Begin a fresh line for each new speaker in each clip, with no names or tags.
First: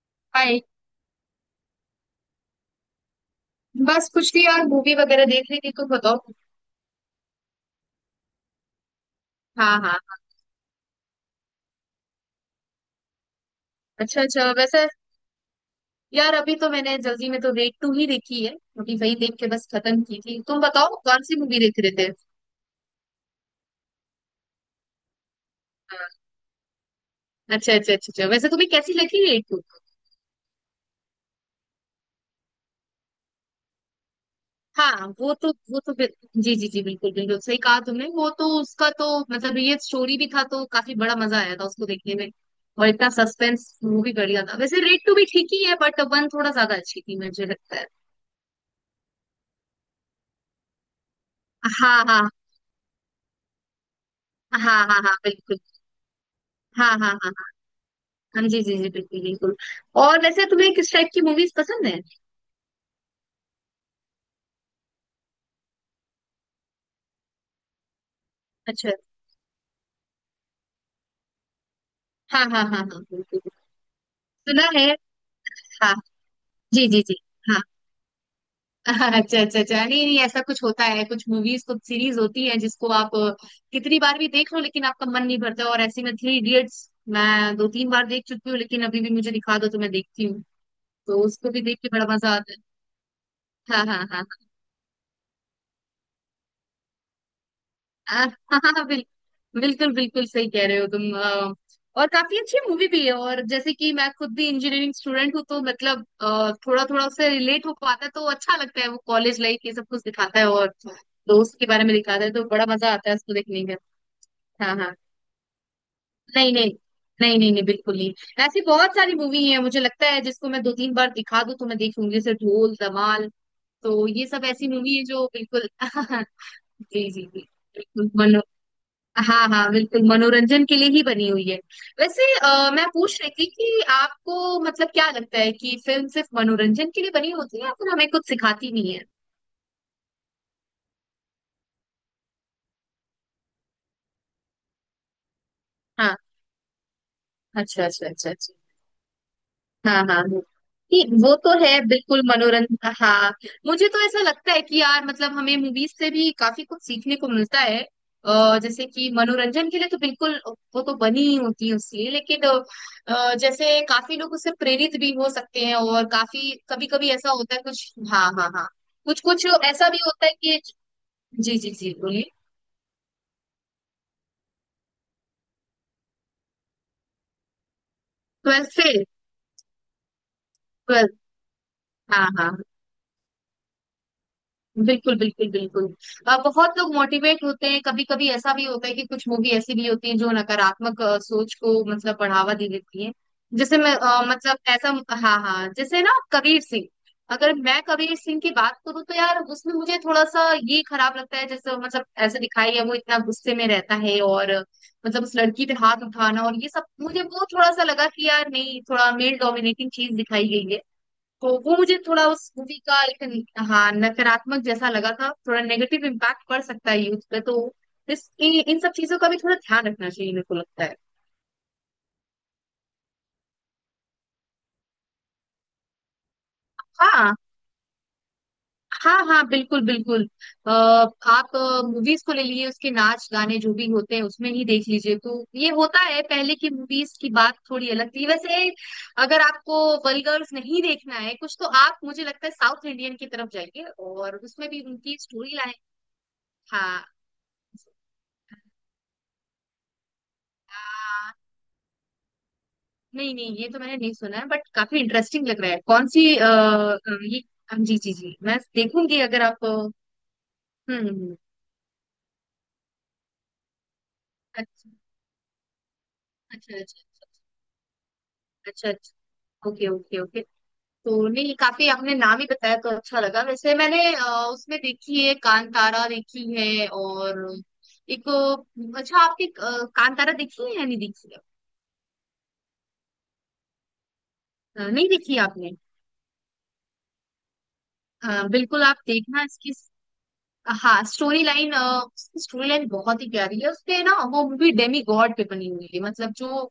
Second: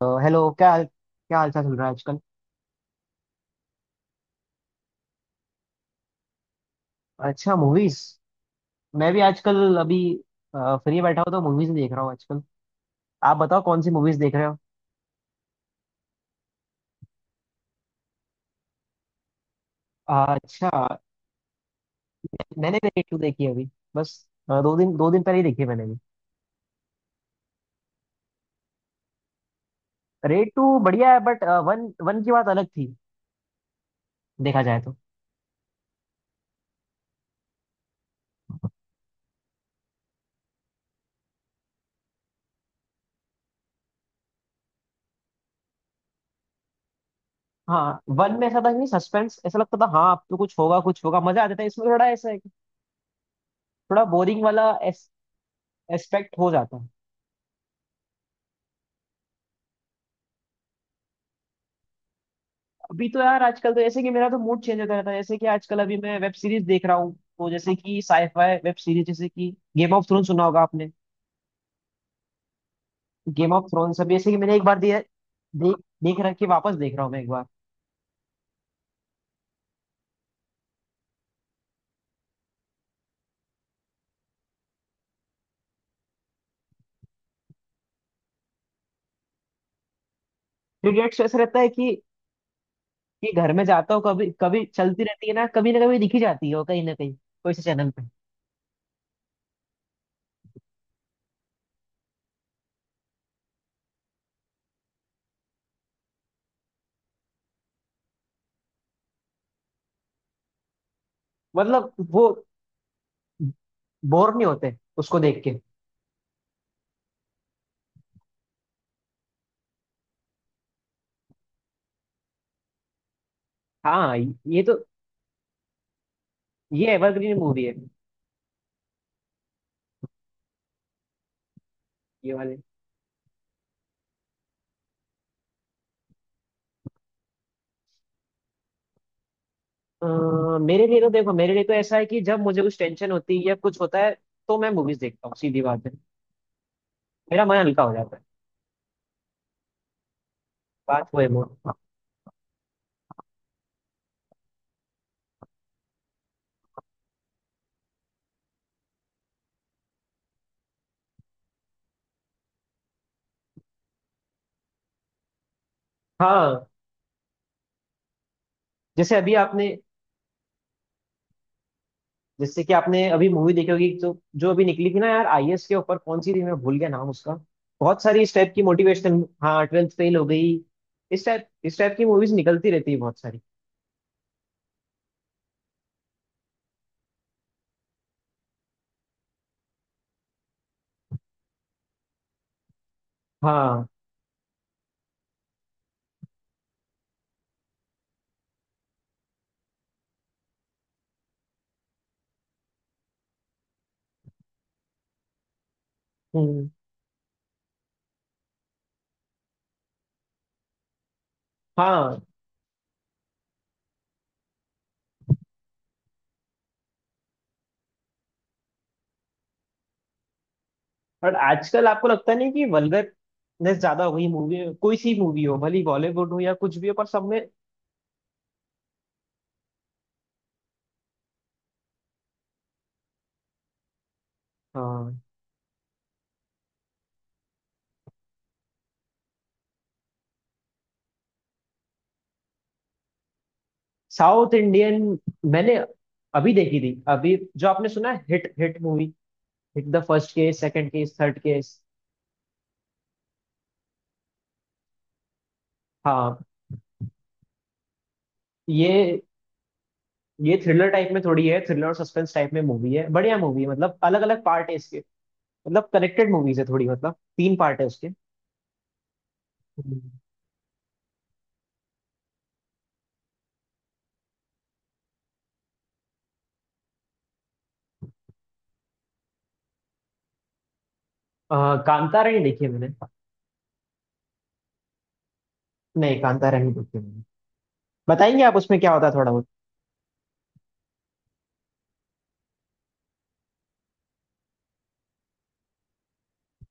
तो hello,
hi.
क्या हाल चाल चल रहा है आजकल।
बस कुछ नहीं यार, मूवी वगैरह देख रही थी। तुम बताओ।
अच्छा, मूवीज। मैं भी आजकल
हाँ
अभी
हाँ।
फ्री बैठा हूँ तो मूवीज देख रहा हूँ आजकल। आप बताओ कौन सी मूवीज
अच्छा
देख रहे
अच्छा।
हो।
वैसे यार अभी तो मैंने जल्दी में तो रेड टू ही देखी है। अभी वही देख के बस खत्म की थी। तुम
अच्छा,
बताओ कौन सी मूवी देख रहे थे।
मैंने भी रेड टू देखी है अभी। बस दो दिन पहले ही देखी है मैंने भी।
हाँ, अच्छा अच्छा अच्छा अच्छा। वैसे तुम्हें कैसी लगी रेड टू?
रेड टू बढ़िया है बट वन वन की बात अलग थी, देखा जाए तो।
हाँ, जी जी जी, बिल्कुल बिल्कुल सही कहा तुमने। वो तो उसका तो मतलब ये स्टोरी भी था तो काफी बड़ा मजा आया था उसको देखने में। और इतना सस्पेंस मूवी कर लिया था। वैसे रेड टू भी ठीक ही है, बट वन थोड़ा ज्यादा अच्छी थी मुझे लगता है।
हाँ, वन में ऐसा था कि सस्पेंस ऐसा लगता था, हाँ अब तो कुछ होगा कुछ होगा, मजा आता था। इसमें
हाँ
थोड़ा ऐसा
हाँ
है कि थोड़ा बोरिंग
हाँ
वाला
हाँ। हाँ बिल्कुल।
एस्पेक्ट हो जाता है।
हाँ हाँ हाँ हाँ। हाँ, जी जी जी बिल्कुल बिल्कुल। और वैसे तुम्हें किस टाइप की मूवीज पसंद है?
अभी तो यार आजकल तो जैसे कि मेरा तो मूड चेंज होता रहता है, जैसे कि आजकल अभी मैं वेब सीरीज देख रहा हूँ, तो जैसे कि साईफाई वेब
अच्छा।
सीरीज, जैसे कि गेम ऑफ थ्रोन सुना होगा आपने।
हाँ हाँ हाँ हाँ, बिल्कुल बिल्कुल।
गेम ऑफ थ्रोन्स अभी जैसे कि मैंने एक
सुना
बार
है।
दिया देख,
हाँ।
रख के वापस
जी
देख
जी
रहा हूँ
जी।
मैं एक बार।
हाँ। अच्छा अच्छा अच्छा, नहीं नहीं, ऐसा कुछ होता है, कुछ मूवीज कुछ सीरीज होती है जिसको आप कितनी बार भी देख लो लेकिन आपका मन नहीं भरता। और ऐसी में थ्री इडियट्स मैं दो तीन बार देख चुकी हूँ, लेकिन अभी भी मुझे दिखा दो तो मैं देखती हूँ,
पीरियड्स
तो
ऐसा
उसको
रहता
भी
है
देख के
कि
बड़ा मजा आता है।
घर में
हाँ
जाता हूँ,
हाँ हाँ।
कभी कभी चलती रहती है ना, कभी ना कभी दिखी जाती है वो, कहीं ना कहीं कोई से चैनल पे।
हाँ हाँ, बिल्कुल बिल्कुल सही कह रहे हो तुम। और काफी अच्छी मूवी भी है। और जैसे कि मैं खुद भी इंजीनियरिंग स्टूडेंट हूँ तो मतलब थोड़ा थोड़ा उससे रिलेट हो पाता है तो अच्छा लगता है। वो कॉलेज लाइफ ये सब कुछ दिखाता है और दोस्त के बारे
मतलब
में दिखाता
वो
है तो बड़ा मजा आता है उसको देखने
बोर नहीं
का।
होते
हाँ हाँ।
उसको देख के?
नहीं नहीं। नहीं नहीं नहीं, बिल्कुल नहीं। ऐसी बहुत सारी मूवी है मुझे लगता है जिसको मैं दो तीन बार दिखा दूं तो मैं देखूंगी, जैसे ढोल धमाल, तो
हाँ
ये सब
ये
ऐसी
तो,
मूवी है जो बिल्कुल।
ये
जी जी
एवरग्रीन
जी,
मूवी है।
बिल्कुल। हाँ हाँ बिल्कुल, मनोरंजन के लिए ही बनी हुई है। वैसे
ये वाले
मैं पूछ रही थी कि आपको मतलब क्या लगता है कि फिल्म सिर्फ मनोरंजन के लिए बनी होती है या फिर हमें कुछ सिखाती नहीं है?
अ, मेरे लिए तो देखो, मेरे लिए तो ऐसा है कि जब मुझे कुछ टेंशन होती है या कुछ होता है, तो मैं मूवीज देखता हूँ, सीधी बात है।
हाँ।
मेरा मन हल्का
अच्छा
हो
अच्छा
जाता है।
अच्छा अच्छा। हाँ हाँ हाँ। नहीं,
बात वो है
वो
वो।
तो है बिल्कुल मनोरंजन। हाँ, मुझे तो ऐसा लगता है कि यार मतलब हमें मूवीज से भी काफी कुछ सीखने को मिलता है। जैसे कि मनोरंजन के लिए तो बिल्कुल वो तो बनी ही होती है उसके लिए, लेकिन जैसे काफी लोग उससे प्रेरित भी हो सकते हैं और काफी
हाँ,
कभी कभी ऐसा होता है कुछ। हाँ हाँ हाँ।
जैसे
कुछ
अभी
कुछ
आपने,
ऐसा भी होता है कि जी जी जी, बोलिए।
जैसे कि आपने अभी मूवी देखी होगी जो, जो अभी निकली थी ना यार, आईएएस के ऊपर, कौन सी थी, मैं भूल गया नाम उसका। बहुत सारी इस टाइप की
ट्वेल्थ फेल।
मोटिवेशन, हाँ ट्वेल्थ फेल हो गई।
ट्वेल्थ।
इस टाइप की
हाँ
मूवीज
हाँ,
निकलती रहती है बहुत सारी।
बिल्कुल बिल्कुल बिल्कुल। बहुत लोग मोटिवेट होते हैं। कभी कभी ऐसा भी होता है कि कुछ मूवी ऐसी भी होती है जो नकारात्मक सोच को मतलब बढ़ावा दे देती है। जैसे
हाँ,
मैं अ, मतलब ऐसा हाँ हाँ, जैसे ना कबीर सिंह, अगर मैं कबीर सिंह की बात करूँ तो यार उसमें मुझे थोड़ा सा ये खराब लगता है। जैसे मतलब ऐसे दिखाई है वो, इतना गुस्से में रहता है और मतलब उस लड़की पे हाथ उठाना और ये
हम्म,
सब, मुझे वो थोड़ा सा लगा कि यार नहीं, थोड़ा मेल डोमिनेटिंग चीज दिखाई गई है। वो मुझे
हाँ।
थोड़ा उस मूवी का एक हाँ, नकारात्मक जैसा लगा था। थोड़ा नेगेटिव इम्पैक्ट पड़ सकता है यूथ पे तो इस इन इन सब चीजों का भी थोड़ा ध्यान रखना चाहिए, मेरे को लगता है।
और आजकल आपको लगता नहीं कि वल्गरनेस ज्यादा हो गई मूवी में? कोई सी मूवी हो, भले बॉलीवुड हो या कुछ भी हो, पर सब
हाँ
में।
हाँ हाँ, बिल्कुल बिल्कुल। अ, आप मूवीज को ले लिए उसके नाच गाने जो भी होते हैं उसमें ही देख लीजिए
हाँ।
तो ये होता है। पहले की मूवीज की बात थोड़ी अलग थी। वैसे अगर आपको वल्गर्स नहीं देखना है कुछ तो आप मुझे लगता है साउथ इंडियन की तरफ जाइए, और
साउथ
उसमें भी
इंडियन
उनकी स्टोरी लाइन।
मैंने अभी देखी थी,
हाँ,
अभी जो आपने सुना है, hit hit movie, hit the first case, second case, third case.
नहीं नहीं, ये तो मैंने नहीं सुना है, बट काफी इंटरेस्टिंग लग रहा है। कौन सी
हाँ,
ये जी जी जी, मैं देखूंगी
ये,
अगर आप। हम्म।
थ्रिलर टाइप
हम्म,
में
हम्म।
थोड़ी है, थ्रिलर और सस्पेंस टाइप में मूवी है, बढ़िया मूवी है। मतलब अलग अलग पार्ट है
अच्छा
इसके, मतलब कनेक्टेड मूवीज है
अच्छा
थोड़ी,
अच्छा।
मतलब
अच्छा
तीन पार्ट है उसके।
अच्छा अच्छा, अच्छा। Okay
hmm.
Okay okay. तो नहीं, काफी आपने नाम ही बताया तो अच्छा लगा। वैसे मैंने उसमें देखी है कांतारा देखी है। और एक अच्छा आपने कांतारा देखी है या नहीं देखी
कांतारा नहीं देखी है मैंने,
है? नहीं देखी है आपने?
नहीं कांतारा नहीं देखी है मैंने। बताएंगे आप उसमें
बिल्कुल,
क्या
आप
होता है थोड़ा
देखना।
बहुत?
इसकी हाँ, स्टोरी लाइन उसकी स्टोरी लाइन बहुत ही प्यारी है। उसपे ना वो मूवी डेमी गॉड पे बनी हुई है मतलब, जो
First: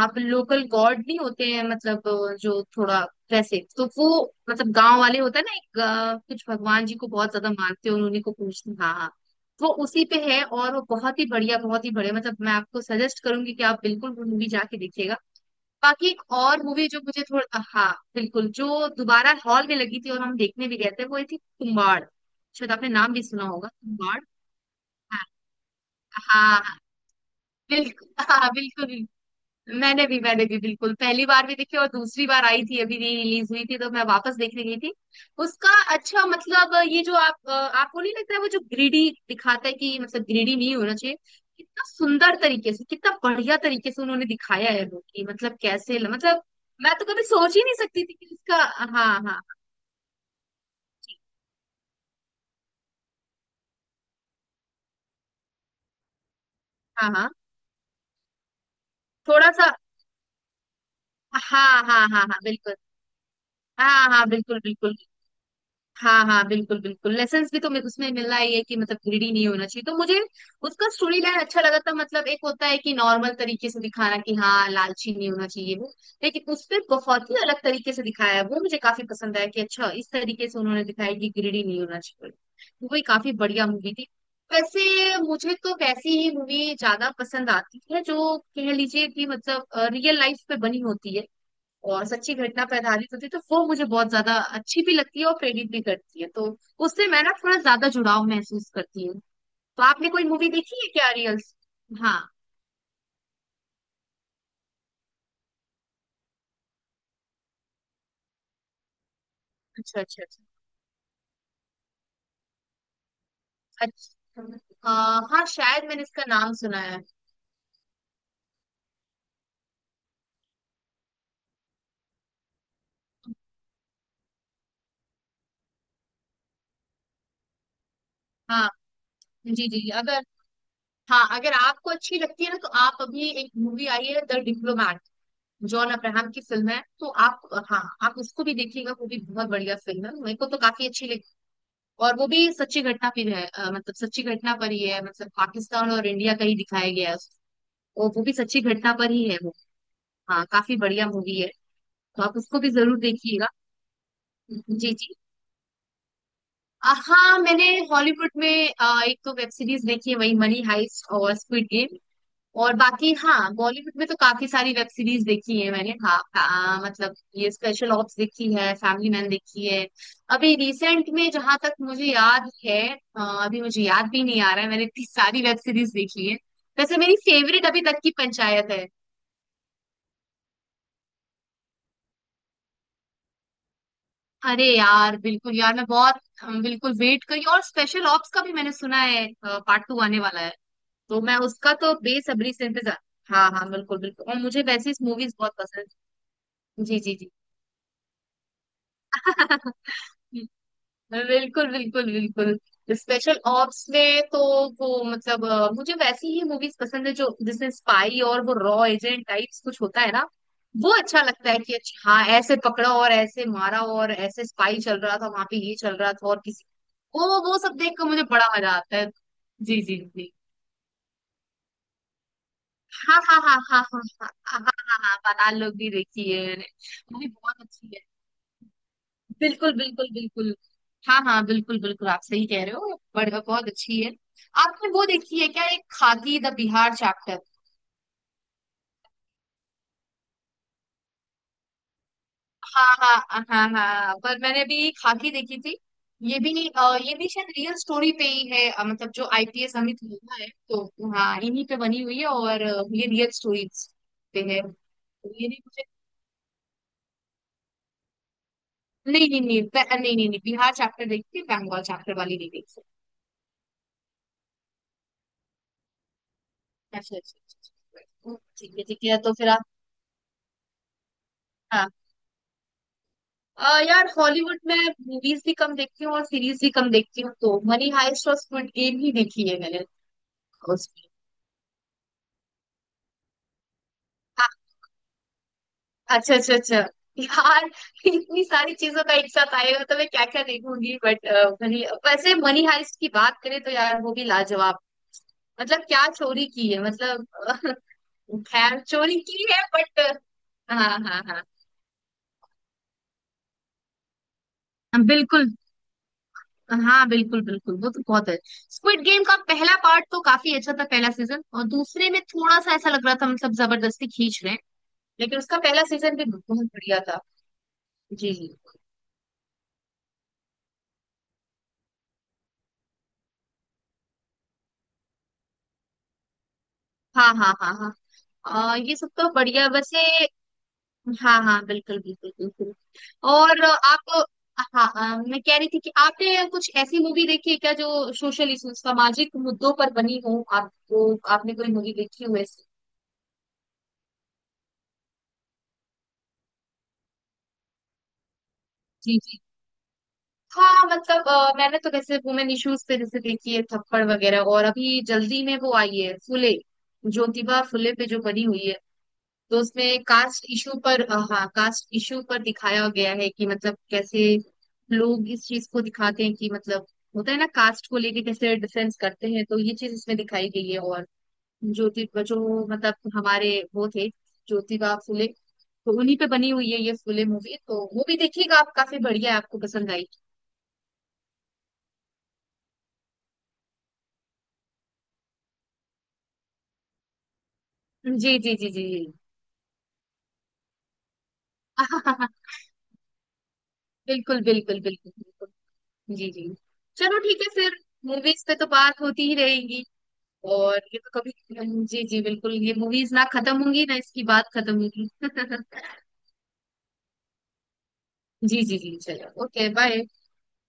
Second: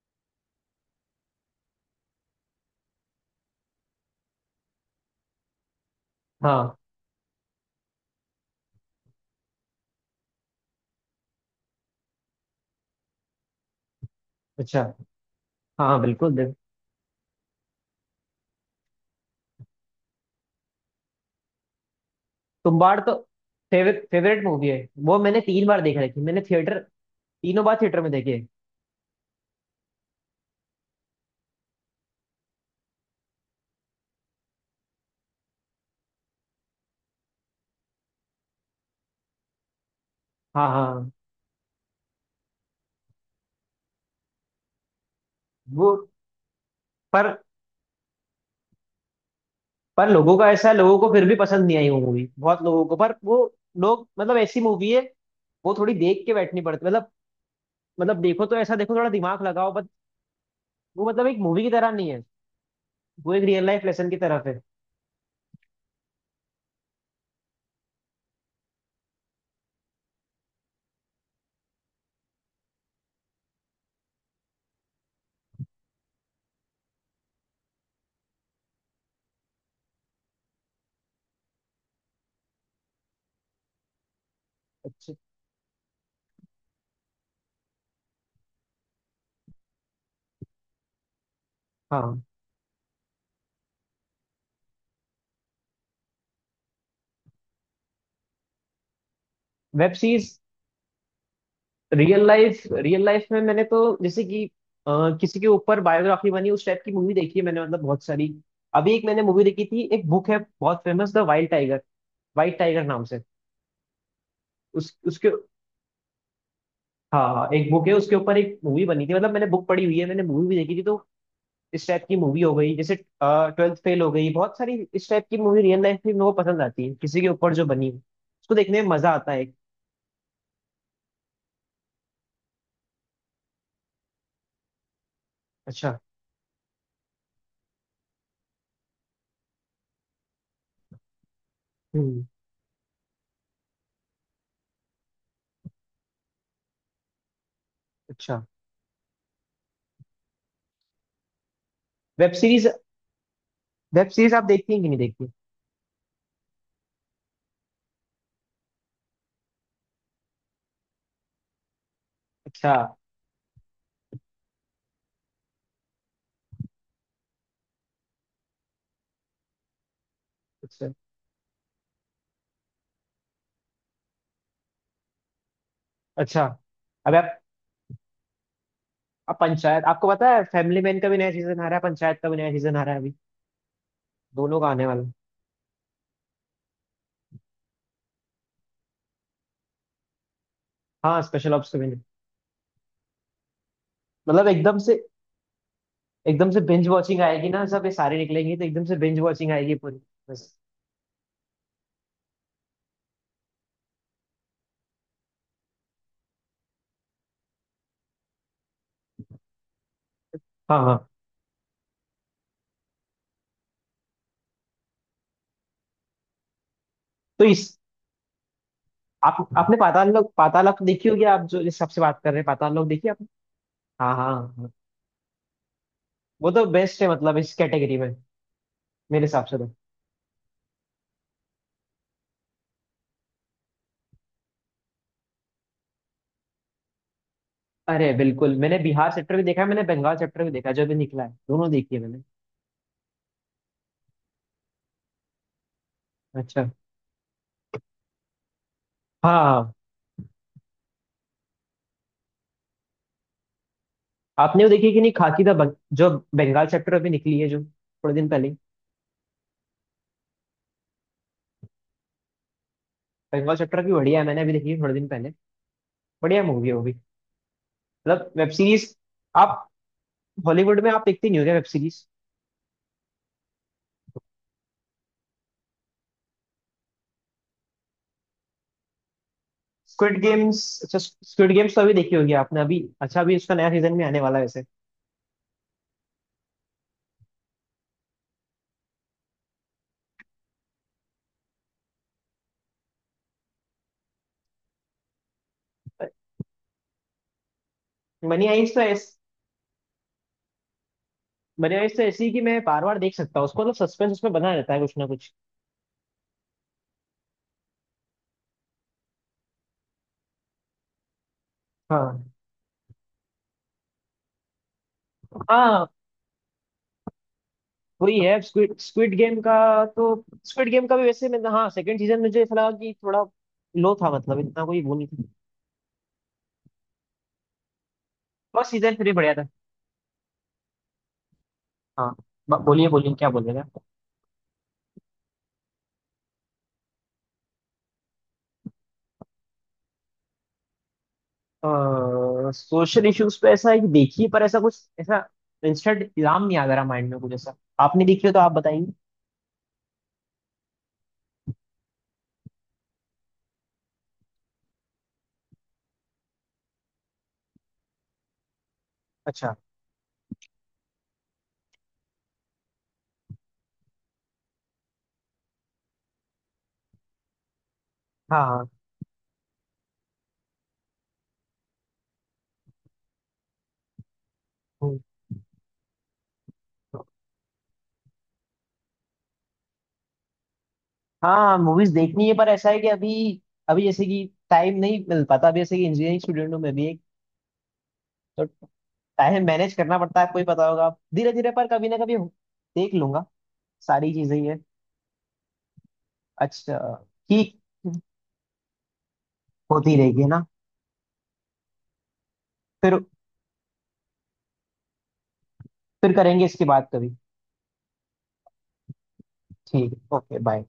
आप लोकल गॉड नहीं होते हैं मतलब, जो थोड़ा वैसे तो वो मतलब गांव वाले होता है ना एक कुछ
हाँ,
भगवान जी को बहुत ज्यादा मानते हैं, उन्हीं को पूछते हैं। हाँ हाँ। वो उसी पे है, और वो बहुत ही बढ़िया बहुत ही बढ़िया, मतलब मैं आपको सजेस्ट करूंगी कि आप बिल्कुल वो मूवी जाके
अच्छा।
देखिएगा।
हाँ हाँ,
बाकी एक
बिल्कुल देख।
और मूवी जो मुझे थोड़ा हाँ बिल्कुल जो दोबारा हॉल में लगी थी और हम देखने भी गए थे वो ये थी कुम्बाड़। शायद आपने
तुम्बाड़ तो
नाम भी सुना होगा,
फेवरेट
कुम्बाड़।
फेवरेट मूवी है, वो
हाँ
मैंने तीन बार देख रखी, मैंने
हाँ हाँ,
थिएटर, तीनों बार थिएटर
बिल्कुल।
में देखिए।
हाँ बिल्कुल बिल्कुल। मैंने भी बिल्कुल पहली बार भी देखी, और दूसरी बार आई थी अभी री रिलीज हुई थी तो मैं वापस देखने गई थी उसका। अच्छा मतलब ये जो आप आपको नहीं लगता है वो जो ग्रीडी दिखाता है कि मतलब ग्रीडी
हाँ
नहीं होना
हाँ,
चाहिए, कितना सुंदर तरीके से कितना बढ़िया तरीके से उन्होंने दिखाया है वो, कि मतलब
वो।
कैसे मतलब मैं तो कभी
पर
सोच ही नहीं सकती थी कि इसका। हाँ हाँ
पर लोगों का ऐसा है, लोगों को फिर भी पसंद नहीं आई वो मूवी, बहुत लोगों को। पर वो लोग मतलब, ऐसी मूवी है वो, थोड़ी देख के बैठनी पड़ती
हाँ
मतलब,
हाँ।
मतलब देखो तो ऐसा, देखो, थोड़ा दिमाग
थोड़ा
लगाओ,
सा।
बट वो मतलब एक
हाँ
मूवी की तरह
हाँ
नहीं
हाँ
है,
हाँ, बिल्कुल।
वो एक रियल लाइफ लेसन
हाँ
की
हाँ
तरफ है।
बिल्कुल बिल्कुल। हाँ हाँ बिल्कुल बिल्कुल, लेसन्स भी तो उसमें मिल रहा ही है कि मतलब ग्रीडी नहीं होना चाहिए तो मुझे उसका स्टोरी लाइन अच्छा लगा था। मतलब एक होता है कि नॉर्मल तरीके से दिखाना कि हाँ लालची नहीं होना चाहिए वो, लेकिन उस पे बहुत ही अलग तरीके से दिखाया है वो, मुझे काफी पसंद आया कि अच्छा इस तरीके से उन्होंने दिखाया कि ग्रीडी नहीं होना चाहिए। वो ही काफी बढ़िया मूवी थी।
अच्छा।
वैसे मुझे तो वैसी ही मूवी ज्यादा पसंद आती है जो कह लीजिए कि मतलब रियल लाइफ पे बनी होती है और
हाँ।
सच्ची घटना पे आधारित होती है, तो वो मुझे बहुत ज्यादा अच्छी भी लगती है और प्रेरित भी करती है, तो उससे मैं ना थोड़ा ज्यादा जुड़ाव महसूस करती हूँ। तो
वेब
आपने कोई
सीरीज।
मूवी देखी है क्या रियल्स? हाँ।
रियल लाइफ में मैंने तो, जैसे कि किसी के ऊपर बायोग्राफी बनी, उस टाइप की मूवी देखी है मैंने, मतलब बहुत सारी। अभी एक मैंने मूवी देखी थी,
अच्छा
एक
अच्छा
बुक है
अच्छा
बहुत famous, the wild tiger, white tiger नाम से।
अच्छा।
उस उसके,
हाँ, शायद मैंने इसका नाम सुना है।
हाँ हाँ एक बुक है, उसके ऊपर एक मूवी बनी थी, मतलब मैंने बुक पढ़ी हुई है, मैंने मूवी भी देखी थी। तो इस टाइप की मूवी हो गई, जैसे ट्वेल्थ फेल हो गई, बहुत सारी इस टाइप की मूवी। रियल लाइफ में मेरे को पसंद आती है, किसी के ऊपर जो बनी हो, उसको
हाँ।
देखने में मजा आता है एक।
जी जी, अगर हाँ अगर आपको अच्छी लगती है ना तो आप अभी एक मूवी आई है द डिप्लोमैट, जॉन
अच्छा।
अब्राहम की फिल्म है, तो आप हाँ आप उसको भी देखिएगा। वो भी बहुत बढ़िया फिल्म है, मेरे को तो काफी अच्छी लगी। और
हम्म।
वो भी सच्ची घटना फिर है मतलब सच्ची घटना पर ही है, मतलब पाकिस्तान और इंडिया का ही दिखाया गया है। वो भी
अच्छा।
सच्ची घटना पर ही है वो, हाँ काफी बढ़िया मूवी है, तो
वेब
आप उसको
सीरीज।
भी जरूर देखिएगा।
वेब सीरीज आप देखती हैं कि
जी
नहीं
जी।
देखती?
हाँ मैंने हॉलीवुड में एक तो वेब सीरीज देखी है वही मनी हाइस्ट और स्क्विड गेम।
अच्छा
और बाकी हाँ बॉलीवुड में तो काफी सारी वेब सीरीज देखी है मैंने। हाँ मतलब ये स्पेशल ऑप्स देखी है, फैमिली मैन देखी है अभी
अच्छा
रिसेंट में जहां तक मुझे याद है। अभी मुझे याद भी नहीं आ रहा है, मैंने इतनी सारी वेब सीरीज देखी है।
अच्छा।
वैसे
अब
मेरी
आप,
फेवरेट अभी तक की पंचायत है।
अब पंचायत, आपको पता है फैमिली मैन का भी नया सीजन आ रहा है, पंचायत का भी नया सीजन आ रहा है अभी, दोनों
अरे
का आने वाला है।
यार बिल्कुल यार मैं बहुत बिल्कुल वेट करी। और स्पेशल ऑप्स का भी मैंने सुना है पार्ट टू आने वाला है, तो
हाँ,
मैं
स्पेशल ऑप्स
उसका
का भी।
तो बेसब्री से इंतजार। हाँ हाँ बिल्कुल बिल्कुल, और
मतलब
मुझे
एकदम
वैसी
से,
मूवीज बहुत पसंद
एकदम से
है।
बिंज
जी जी
वॉचिंग
जी।
आएगी ना, सब ये सारे निकलेंगे तो एकदम से बिंज वॉचिंग आएगी पूरी। बस।
बिल्कुल बिल्कुल बिल्कुल। स्पेशल ऑप्स में तो वो मतलब मुझे वैसी ही मूवीज पसंद है जो जिसमें स्पाई और वो रॉ एजेंट टाइप्स कुछ होता है ना,
हाँ
वो
हाँ।
अच्छा लगता है कि अच्छा हाँ ऐसे पकड़ा और ऐसे मारा और ऐसे स्पाई चल रहा था वहां पे ये चल रहा था और किसी,
तो
वो सब
इस,
देख कर मुझे बड़ा मजा आता है।
आप, आपने
जी जी
पाताल
जी।
लोक, पाताल लोक देखी होगी आप, जो इस सबसे बात कर रहे हैं, पाताल लोक देखी
हाँ
आपने?
हाँ हाँ हाँ हाँ
हाँ
हाँ
हाँ
हाँ। हाँ
हाँ।
हाँ हाँ, पाताल लोक भी देखी है
वो तो
मैंने।
बेस्ट है
वो भी
मतलब इस
बहुत अच्छी
कैटेगरी
है।
में, मेरे हिसाब से तो।
बिल्कुल बिल्कुल बिल्कुल। हाँ हाँ बिल्कुल बिल्कुल, आप सही कह रहे हो, बढ़िया, बहुत अच्छी है। आपने वो देखी है क्या, एक खाकी द बिहार चैप्टर?
अरे बिल्कुल, मैंने बिहार चैप्टर भी देखा है, मैंने बंगाल चैप्टर भी देखा है, जो भी निकला है दोनों देखी है मैंने।
हाँ हाँ हाँ हाँ, पर मैंने भी खाकी देखी थी। ये भी
अच्छा।
ये भी शायद रियल स्टोरी पे ही है, मतलब जो
हाँ हाँ।
आईपीएस अमित लोढ़ा है तो हाँ इन्हीं पे बनी हुई है, और ये रियल स्टोरी पे है,
आपने वो देखी कि नहीं,
तो
खाकी
ये
द
भी
बंग-,
मुझे।
जो बंगाल चैप्टर अभी निकली है, जो थोड़े दिन पहले।
नहीं नहीं नहीं, नहीं नहीं नहीं, बिहार चैप्टर देखी थी, बंगाल चैप्टर वाली नहीं देखी।
बंगाल चैप्टर भी बढ़िया है, मैंने अभी देखी है थोड़े दिन पहले, बढ़िया मूवी है वो भी।
अच्छा अच्छा अच्छा, अच्छा।
मतलब
अच्छा।
वेब
ठीक है
सीरीज।
ठीक है, तो फिर आप।
आप, हॉलीवुड में आप देखते नहीं होंगे वेब
हाँ
सीरीज?
यार हॉलीवुड में मूवीज भी कम देखती हूँ और सीरीज भी कम देखती हूँ, तो मनी हाइस्ट और स्क्विड गेम ही देखी है मैंने।
स्क्विड गेम्स, अच्छा,
उसकी
स्क्विड गेम्स तो अभी देखी होगी आपने अभी, अच्छा, अभी उसका नया सीजन भी आने वाला है
आ-
वैसे।
अच्छा अच्छा अच्छा। यार इतनी सारी चीजों का एक साथ आएगा तो मैं क्या क्या देखूंगी, बट मनी वैसे मनी हाइस्ट की बात करें तो यार वो भी लाजवाब, मतलब क्या चोरी की है मतलब
मनी हाइस्ट
खैर
तो ऐस-,
चोरी की है बट। हाँ हाँ हाँ
मनी हाइस्ट तो ऐसी है कि मैं बार बार देख सकता हूँ उसको, मतलब सस्पेंस उसमें बना रहता है कुछ ना कुछ।
बिल्कुल। हाँ बिल्कुल बिल्कुल, वो तो बहुत है। स्क्विड गेम का पहला पार्ट तो काफी अच्छा था, पहला सीजन, और दूसरे में
हाँ
थोड़ा सा ऐसा लग रहा था मतलब जबरदस्ती खींच रहे हैं, लेकिन उसका पहला
हाँ।
सीजन भी बहुत बढ़िया था।
वही
जी
है
जी।
स्क्विड स्क्विड गेम का, तो स्क्विड गेम का भी वैसे मैं, हाँ सेकंड सीजन मुझे ऐसा लगा कि थोड़ा लो था, मतलब इतना कोई वो नहीं था,
हाँ हाँ हाँ हाँ।
बस सीजन
ये सब
थ्री
तो
बढ़िया था।
बढ़िया वैसे। हाँ हाँ बिल्कुल
हाँ।
बिल्कुल बिल्कुल।
बोलिए बोलिए, क्या बोलिए?
और आप हाँ मैं कह रही थी कि आपने कुछ ऐसी मूवी देखी है क्या जो सोशल इशू, सामाजिक मुद्दों पर बनी हो? आपको आपने कोई मूवी देखी हो ऐसी?
सोशल इश्यूज पे ऐसा एक देखिए, पर ऐसा कुछ, ऐसा इंस्टेंट इल्जाम नहीं आ रहा माइंड में कुछ ऐसा, आपने देखी हो तो आप बताइए।
जी जी। हाँ हाँ, मतलब मैंने तो वैसे वुमेन इश्यूज पे जैसे देखी है थप्पड़ वगैरह, और अभी जल्दी में वो आई है फुले, ज्योतिबा फुले पे जो बनी हुई है,
अच्छा।
तो उसमें कास्ट इशू पर हाँ कास्ट इशू पर दिखाया गया है कि मतलब कैसे लोग इस चीज को दिखाते हैं कि मतलब होता है ना कास्ट को लेके
हाँ
कैसे
हाँ।
डिफेंस करते हैं, तो ये चीज इसमें दिखाई गई है। और ज्योति जो मतलब हमारे वो थे, ज्योतिबा
हम्म।
फुले, तो उन्हीं पे बनी हुई है ये फुले मूवी, तो वो भी देखिएगा आप, काफी बढ़िया है, आपको पसंद आई।
हाँ मूवीज देखनी है, पर ऐसा है कि अभी, अभी जैसे कि टाइम नहीं मिल पाता, अभी जैसे कि इंजीनियरिंग स्टूडेंट हूँ मैं भी एक,
जी
तो
जी जी जी जी।
टाइम मैनेज करना पड़ता है, आपको ही पता होगा आप, धीरे धीरे पर कभी ना कभी देख लूंगा सारी चीजें
बिल्कुल
ये।
बिल्कुल बिल्कुल बिल्कुल। जी जी।
अच्छा।
चलो ठीक है
ठीक।
फिर, मूवीज पे तो बात होती ही रहेगी।
होती रहेगी है ना?
और ये तो कभी, जी जी बिल्कुल, ये
फिर
मूवीज ना खत्म होंगी ना इसकी बात खत्म होगी।
फिर करेंगे इसके बाद कभी।
जी जी जी, चलो ओके
ठीक है,
बाय।
Okay bye.